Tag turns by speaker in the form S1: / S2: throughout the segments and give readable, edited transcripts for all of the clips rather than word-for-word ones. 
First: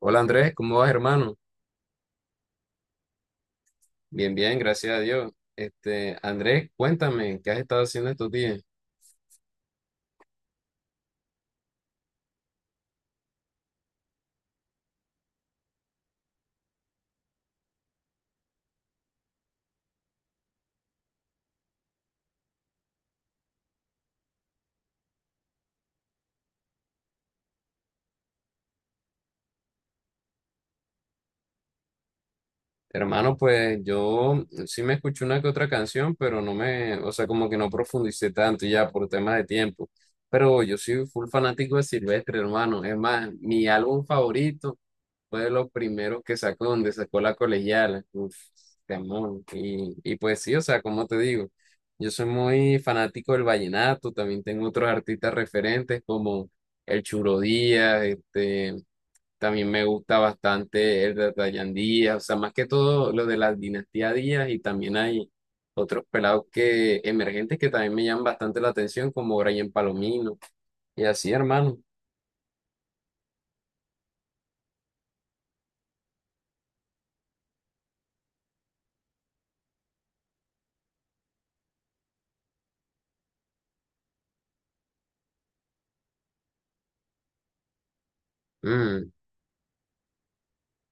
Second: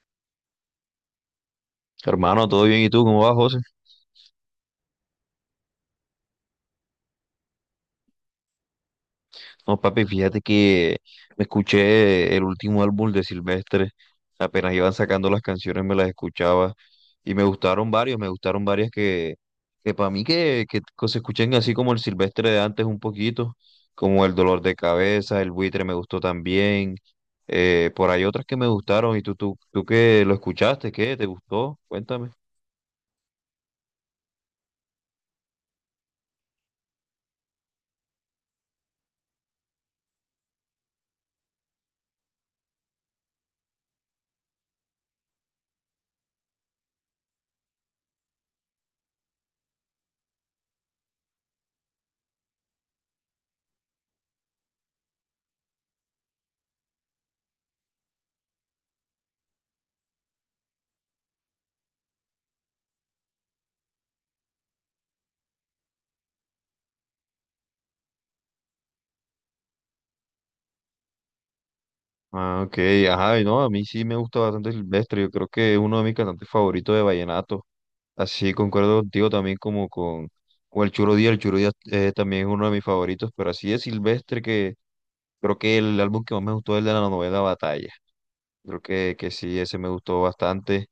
S1: Hola Andrés, ¿cómo vas, hermano?
S2: Hermano, ¿todo bien? ¿Y tú cómo vas, José?
S1: Bien, gracias a Dios. Andrés, cuéntame, ¿qué has estado haciendo estos días?
S2: No, papi, fíjate que me escuché el último álbum de Silvestre. Apenas iban sacando las canciones, me las escuchaba y me gustaron varios, me gustaron varias que para mí que se escuchen así como el Silvestre de antes un poquito, como El Dolor de Cabeza, El Buitre me gustó también. Por ahí otras que me gustaron. ¿Y tú qué lo escuchaste? ¿Qué? ¿Te gustó? Cuéntame.
S1: Hermano, pues yo sí me escuché una que otra canción, pero no me, o sea, como que no profundicé tanto ya por temas de tiempo. Pero yo soy full fanático de Silvestre, hermano. Es más, mi álbum favorito fue de los primeros que sacó, donde sacó La Colegiala. Uf, temón. Y pues sí, o sea, como te digo, yo soy muy fanático del vallenato. También tengo otros artistas referentes como El Churo Díaz, este. También me gusta bastante el de Dayan Díaz, o sea, más que todo lo de la dinastía Díaz y también hay otros pelados que emergentes que también me llaman bastante la atención, como Brian Palomino y así, hermano.
S2: Ah, ok, ajá, y no, a mí sí me gusta bastante Silvestre, yo creo que es uno de mis cantantes favoritos de vallenato. Así concuerdo contigo también con el Churo Díaz también es uno de mis favoritos, pero así de Silvestre que creo que el álbum que más me gustó es el de la novela Batalla. Creo
S1: Mm,
S2: que sí, ese me gustó bastante.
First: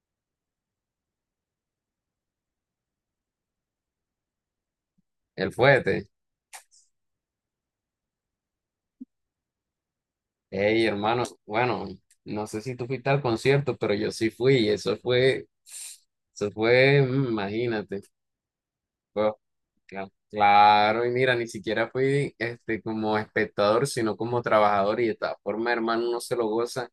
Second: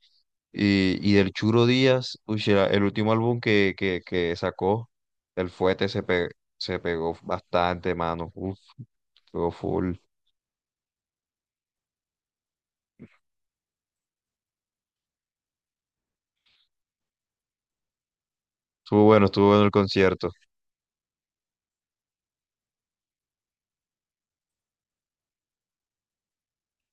S2: Y del Churo Díaz, uy, sí, era el último álbum que sacó, El
S1: el
S2: Fuete,
S1: fuete.
S2: se pegó bastante, mano. Uf, pegó full.
S1: Hey, hermano, bueno, no sé si tú fuiste al concierto, pero yo sí fui y imagínate. Fue-
S2: Estuvo bueno el concierto.
S1: Claro, y mira, ni siquiera fui este como espectador, sino como trabajador y de esta forma, hermano, uno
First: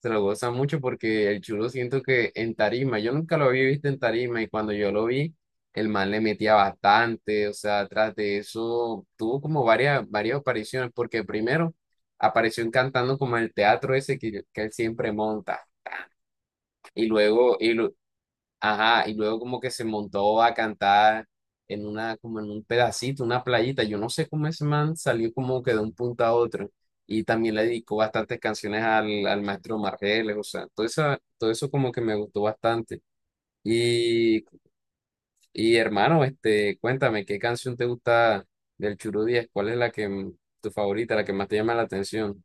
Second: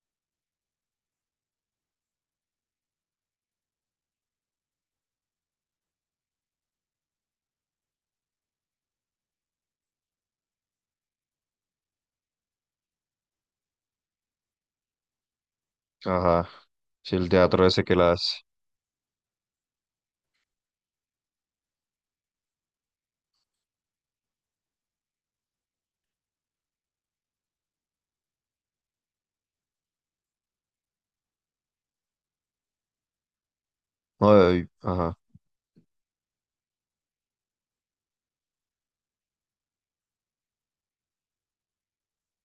S1: se lo goza mucho porque el chulo siento que en tarima, yo nunca lo había visto en tarima y cuando yo lo vi, el man le metía bastante, o sea, tras de eso tuvo como varias apariciones, porque primero apareció en cantando como en el teatro ese que él siempre monta
S2: Ajá.
S1: y
S2: Sí, el
S1: luego,
S2: teatro
S1: y,
S2: ese
S1: lu-
S2: que la hace.
S1: ajá, y luego como que se montó a cantar en una, como en un pedacito, una playita. Yo no sé cómo ese man salió como que de un punto a otro. Y también le dedicó bastantes canciones al maestro Margeles, o sea, todo eso como que me gustó bastante. Y,
S2: No, y- ajá.
S1: y hermano, este, cuéntame, ¿qué canción te gusta del Churu Díaz? ¿Cuál es tu favorita, la que más te llama la atención?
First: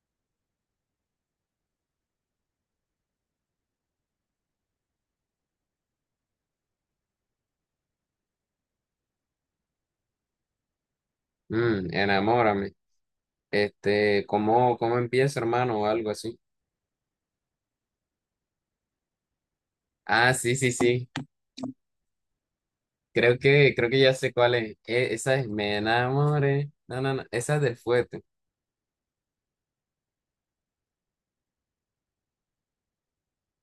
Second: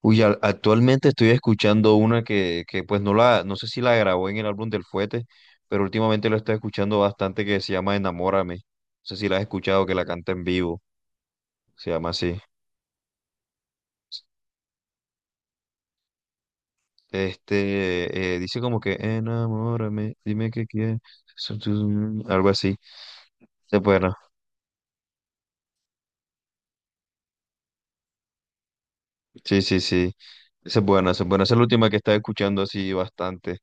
S2: Uy, actualmente estoy escuchando una que pues no la, no sé si la grabó en el álbum del Fuete, pero últimamente lo estoy escuchando bastante que se llama Enamórame. No sé si la has escuchado, que la canta en vivo.
S1: Mm,
S2: Se llama así.
S1: enamórame. Este, ¿cómo empieza, hermano? O algo así.
S2: Dice como que enamórame,
S1: Ah,
S2: dime
S1: sí,
S2: qué
S1: sí,
S2: quieres.
S1: sí.
S2: Mm, algo así. Está
S1: Creo que ya
S2: bueno.
S1: sé cuál es. Esa es Me enamoré. No. Esa es del fuerte.
S2: Sí, sí, sí. Esa es buena, esa es buena. Esa es la última que estaba escuchando así bastante.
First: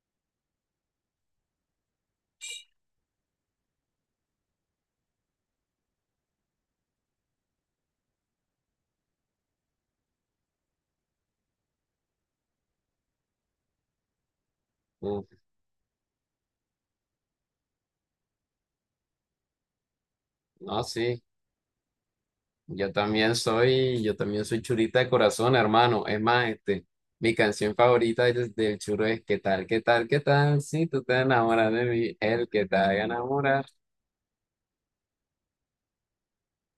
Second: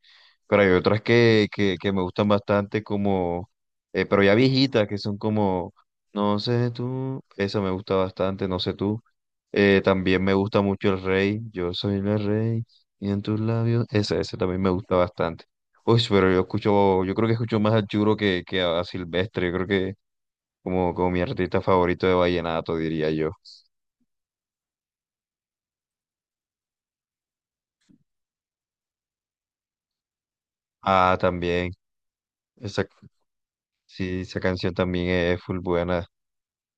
S2: Pero hay otras que me gustan bastante pero ya viejitas, que son como, no sé tú, esa me gusta bastante, no sé tú. También me gusta mucho el rey, yo soy el rey, y en tus labios, esa también me gusta
S1: Uf,
S2: bastante. Uy, pero yo escucho, yo creo que escucho más a Churo que a Silvestre, yo creo que
S1: no,
S2: como, como
S1: sí.
S2: mi artista favorito de vallenato, diría yo.
S1: Yo también soy churita de corazón, hermano. Es más, este, mi canción favorita es del churo es qué tal? Si tú
S2: Ah,
S1: te enamoras
S2: también.
S1: de mí, el que te
S2: Exacto.
S1: haga enamorar.
S2: Sí, esa canción también es full buena.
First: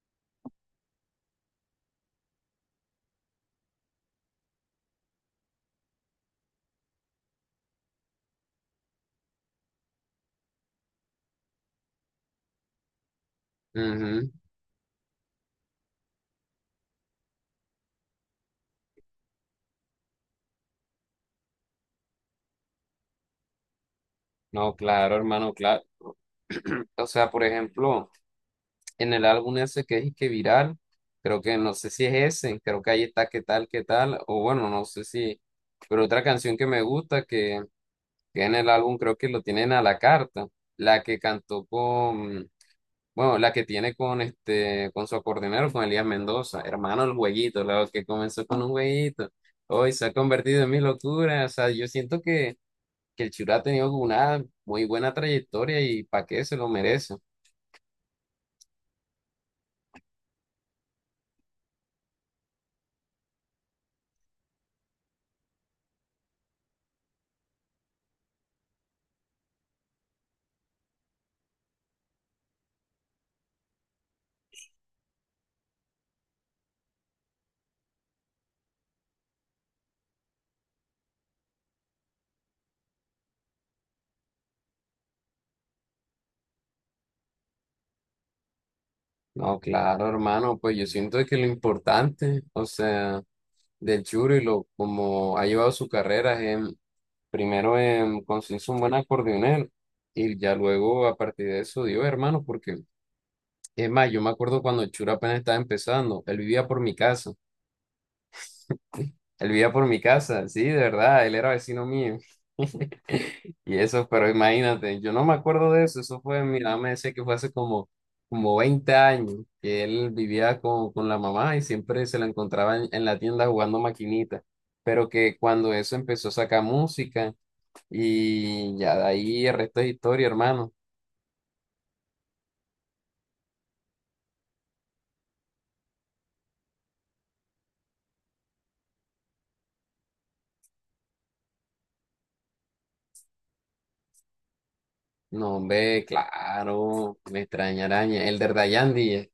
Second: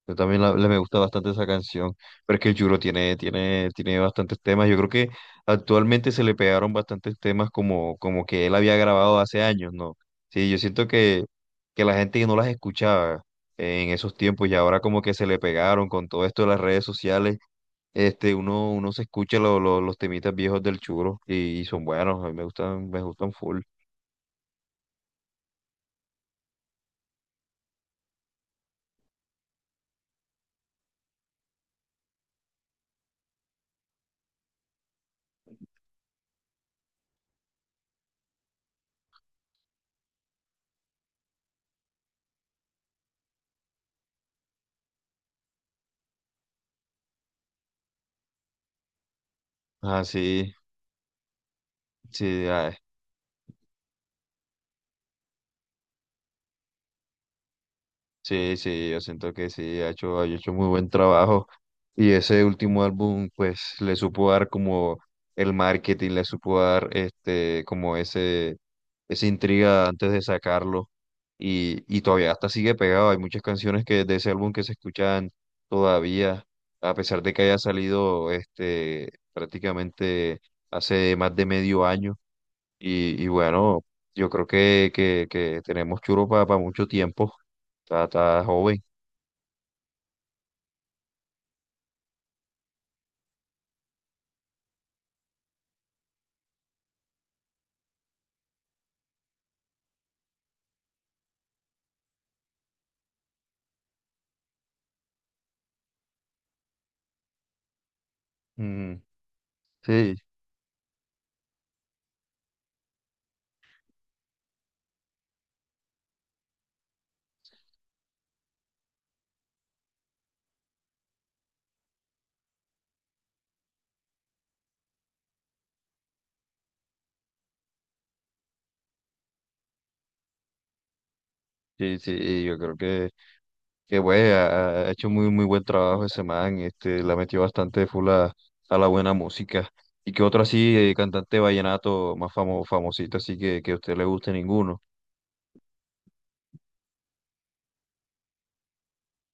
S2: Yo también me gusta bastante esa canción. Pero es que el Juro tiene bastantes temas. Yo creo que actualmente se le pegaron bastantes temas como, como que él había grabado hace años, ¿no? Sí, yo siento que la gente no las escuchaba en esos
S1: Ujú.
S2: tiempos y ahora como que se le pegaron con todo esto de las redes sociales. Uno se escucha los temitas viejos del Churo y son buenos, a mí me gustan full.
S1: No, claro, hermano, claro. O sea, por ejemplo, en el álbum ese que es y que viral, creo que no sé si es ese, creo que ahí está o bueno, no sé si, pero otra canción que me gusta que en el álbum creo que lo tienen a la carta, la que cantó con, bueno, la que tiene con este, con su acordeonero, con Elías Mendoza, hermano el jueguito, la que comenzó con un jueguito, hoy
S2: Ah,
S1: se ha
S2: sí,
S1: convertido en mi locura, o sea, yo siento
S2: sí, ah,
S1: que el Chura ha tenido una muy buena trayectoria y para qué se lo merece.
S2: sí, sí, yo siento que sí, ha hecho muy buen trabajo. Y ese último álbum, pues, le supo dar como el marketing, le supo dar como ese, esa intriga antes de sacarlo. Y todavía hasta sigue pegado. Hay muchas canciones que de ese álbum que se escuchan todavía, a pesar de que haya salido prácticamente hace más de medio año. Y bueno, yo creo que tenemos churro para mucho tiempo. Está, está joven.
S1: No, claro, hermano, pues yo siento que lo importante, o sea, del Churi, lo como ha llevado su carrera, primero en conseguirse un buen acordeonero y ya luego a partir de eso dio, hermano, porque es más, yo me acuerdo cuando el Churi apenas estaba empezando,
S2: Mm,
S1: él vivía por mi
S2: sí,
S1: casa, sí, de verdad, él era vecino mío. Y eso, pero imagínate, yo no me acuerdo de eso, mi mamá me decía que fue como 20 años, que él vivía con la mamá y siempre se la encontraba en la tienda jugando maquinita, pero que cuando eso empezó a sacar música y ya de ahí el resto es historia, hermano.
S2: sí, sí. Y yo creo que, ha, ha hecho muy, muy buen trabajo ese man. La metió bastante full a la buena música. ¿Y qué otro así, cantante vallenato más famosito, así que a usted le guste ninguno?
S1: No, hombre, claro, me extraña araña. El de Dayandi, eh.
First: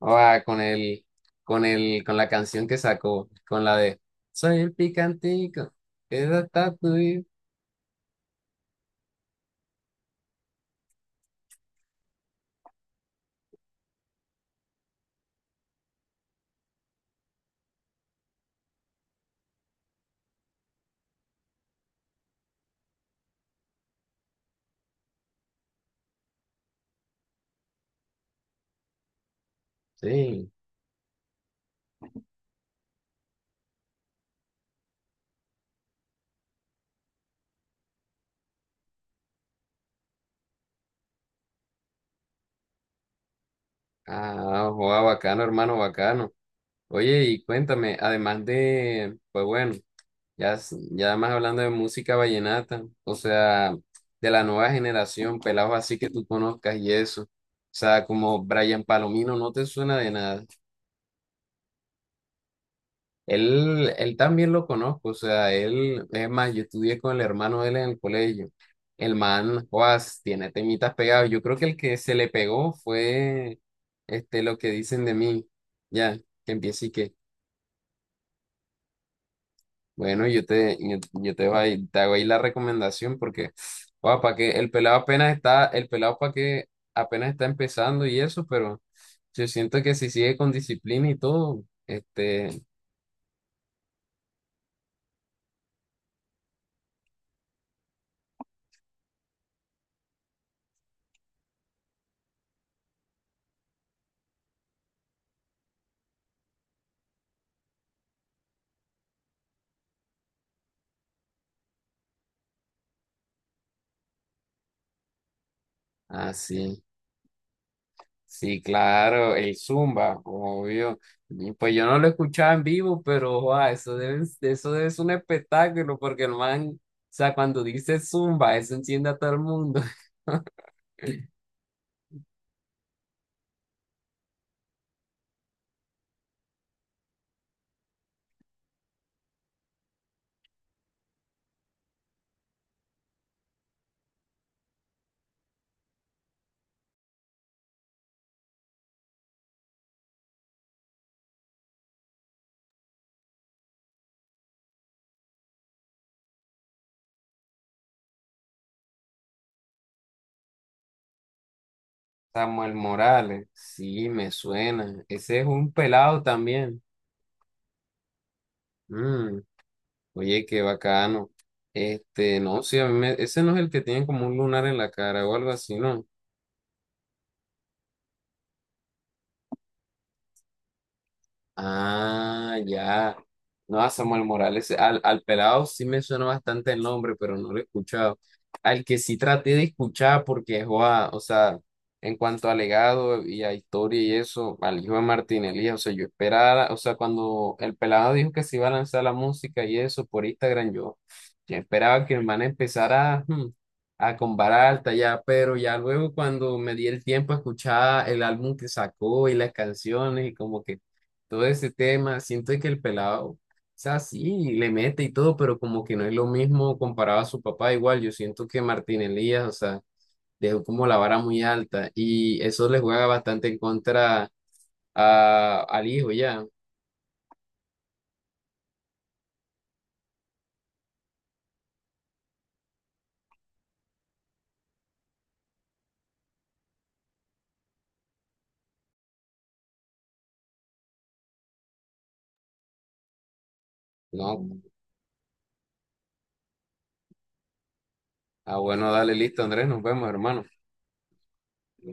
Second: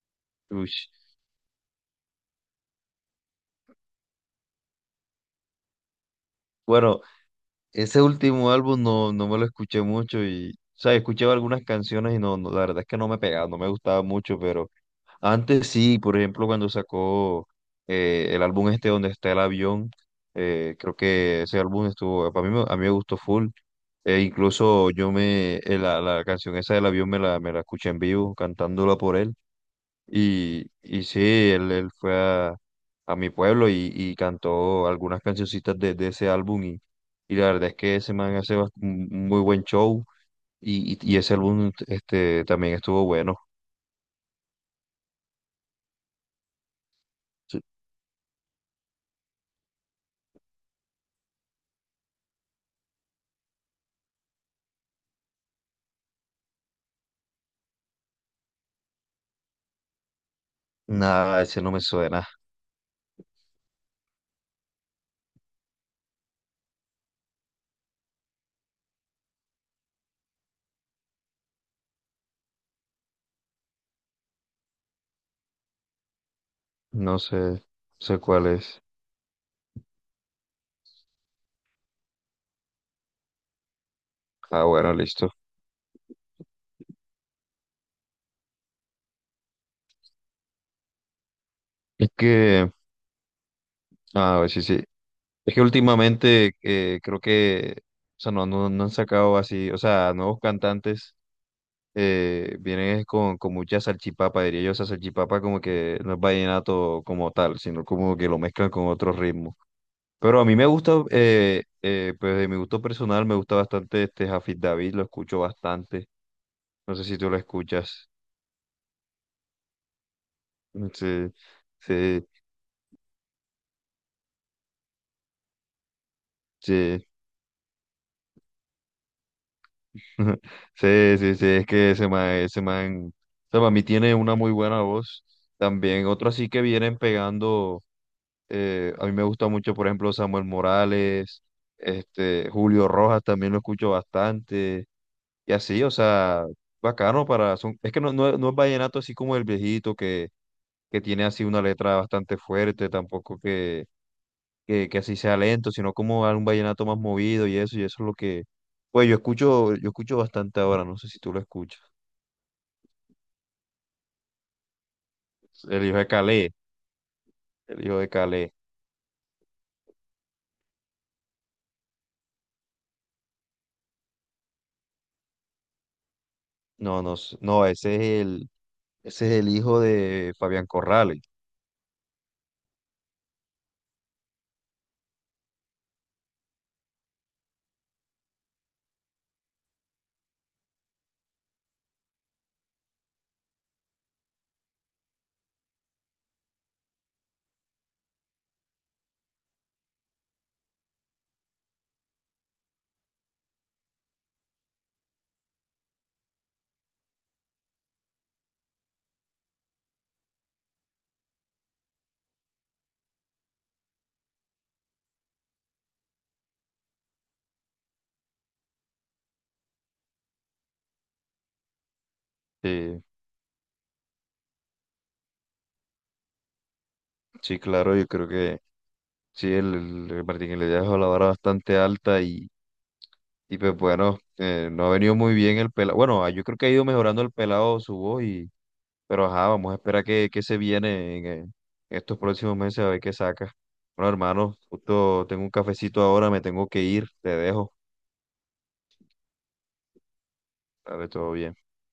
S1: Ah, con
S2: Uy.
S1: el, con la canción que sacó, con la de Soy el picantico, es hasta
S2: Bueno,
S1: tuyo.
S2: ese último álbum no, no me lo escuché mucho y, o sea, escuché algunas canciones y no, no, la verdad es que no me pegaba, no me gustaba mucho, pero antes sí, por ejemplo, cuando sacó el álbum este donde está el avión, creo que ese álbum estuvo, para mí, a mí me gustó full. E incluso yo me, la, la canción esa del avión me la escuché en vivo, cantándola por él.
S1: Sí.
S2: Y sí, él fue a mi pueblo y cantó algunas cancioncitas de ese álbum y la verdad es que ese man hace un muy buen show y ese álbum este, también estuvo bueno.
S1: Ah, joa, bacano, hermano, bacano. Oye, y
S2: Sí.
S1: cuéntame, además de, pues bueno, ya, ya más hablando de música vallenata, o sea, de la nueva generación, pelados así que tú conozcas y eso. O sea, como Brian Palomino, ¿no te suena de nada?
S2: Nada, ese no me suena,
S1: Él también lo conozco, o sea, él, es más, yo estudié con el hermano de él en el colegio. El man, Juas, tiene temitas pegados. Yo creo que el que se le pegó fue este, lo que dicen de mí. Ya, que empiece y que,
S2: no sé, no sé cuál es.
S1: bueno, yo te, yo te, voy- te hago ahí la recomendación porque, para que
S2: Ah,
S1: el
S2: bueno,
S1: pelado
S2: listo.
S1: apenas está, el pelado para que apenas está empezando y eso, pero yo siento que si sigue con disciplina y todo,
S2: Es
S1: este,
S2: que, ah, sí, sí. Es que últimamente creo que, o sea, no, no, no han sacado así, o sea, nuevos cantantes vienen es con mucha salchipapa, diría yo, esa salchipapa como que no es vallenato como tal, sino como que lo mezclan con otro ritmo. Pero a mí me gusta, pues de mi gusto personal, me gusta bastante este Jafid David, lo escucho bastante.
S1: así.
S2: No sé si tú lo escuchas.
S1: Sí, claro, el Zumba, obvio.
S2: Sí,
S1: Y pues yo no lo
S2: sí,
S1: escuchaba en vivo, pero joa, eso es un espectáculo, porque el man, o
S2: sí.
S1: sea, cuando dice Zumba, eso enciende a todo el mundo.
S2: Sí, sí, sí, es que ese man a mí tiene una muy buena voz. También otro así que vienen pegando. A mí me gusta mucho, por ejemplo, Samuel Morales, Julio Rojas también lo escucho bastante, y así, o sea, bacano para, son, es que no es vallenato así como el viejito que tiene así una letra bastante fuerte, tampoco que así sea lento, sino como un vallenato más movido y eso es lo que, pues yo escucho bastante ahora, no sé si tú lo escuchas,
S1: Samuel Morales, sí, me suena. Ese es un
S2: el hijo de
S1: pelado también.
S2: El hijo de Calé,
S1: Mm, oye, qué bacano. Este, no, sí, ese no es el que tiene como un lunar en la cara o algo así, ¿no?
S2: no, no, no, ese es ese es el hijo de Fabián Corrales.
S1: Ah, ya. No, a Samuel Morales, al pelado sí me suena bastante el nombre, pero no lo he escuchado. Al que sí traté de escuchar porque, joa, o sea, en cuanto a legado y a historia y eso, al hijo de Martín Elías, o sea, yo esperaba, o sea, cuando el pelado dijo que se iba a lanzar la música y eso por Instagram, yo esperaba que el man empezara a con vara alta ya, pero ya luego cuando me di el tiempo a escuchar el álbum que sacó y las canciones y como que todo ese tema. Siento que el pelado, o sea, sí, le mete y todo, pero como que no es lo mismo comparado a su papá. Igual, yo siento que Martín Elías, o sea, dejó como la vara muy alta y eso le
S2: Sí.
S1: juega bastante en contra a, al hijo ya.
S2: Sí, claro, yo creo que sí, el, el Martín Iglesias dejó la vara bastante alta y pues bueno, no ha venido muy bien el pelado. Bueno, ah, yo creo que ha ido mejorando el pelado su voz y, pero ajá, vamos a esperar que se viene en, estos próximos meses a ver qué saca. Bueno, hermano,
S1: No,
S2: justo tengo un cafecito ahora, me tengo que ir, te dejo.
S1: ah, bueno, dale, listo, Andrés, nos vemos, hermano.
S2: Dale, todo bien.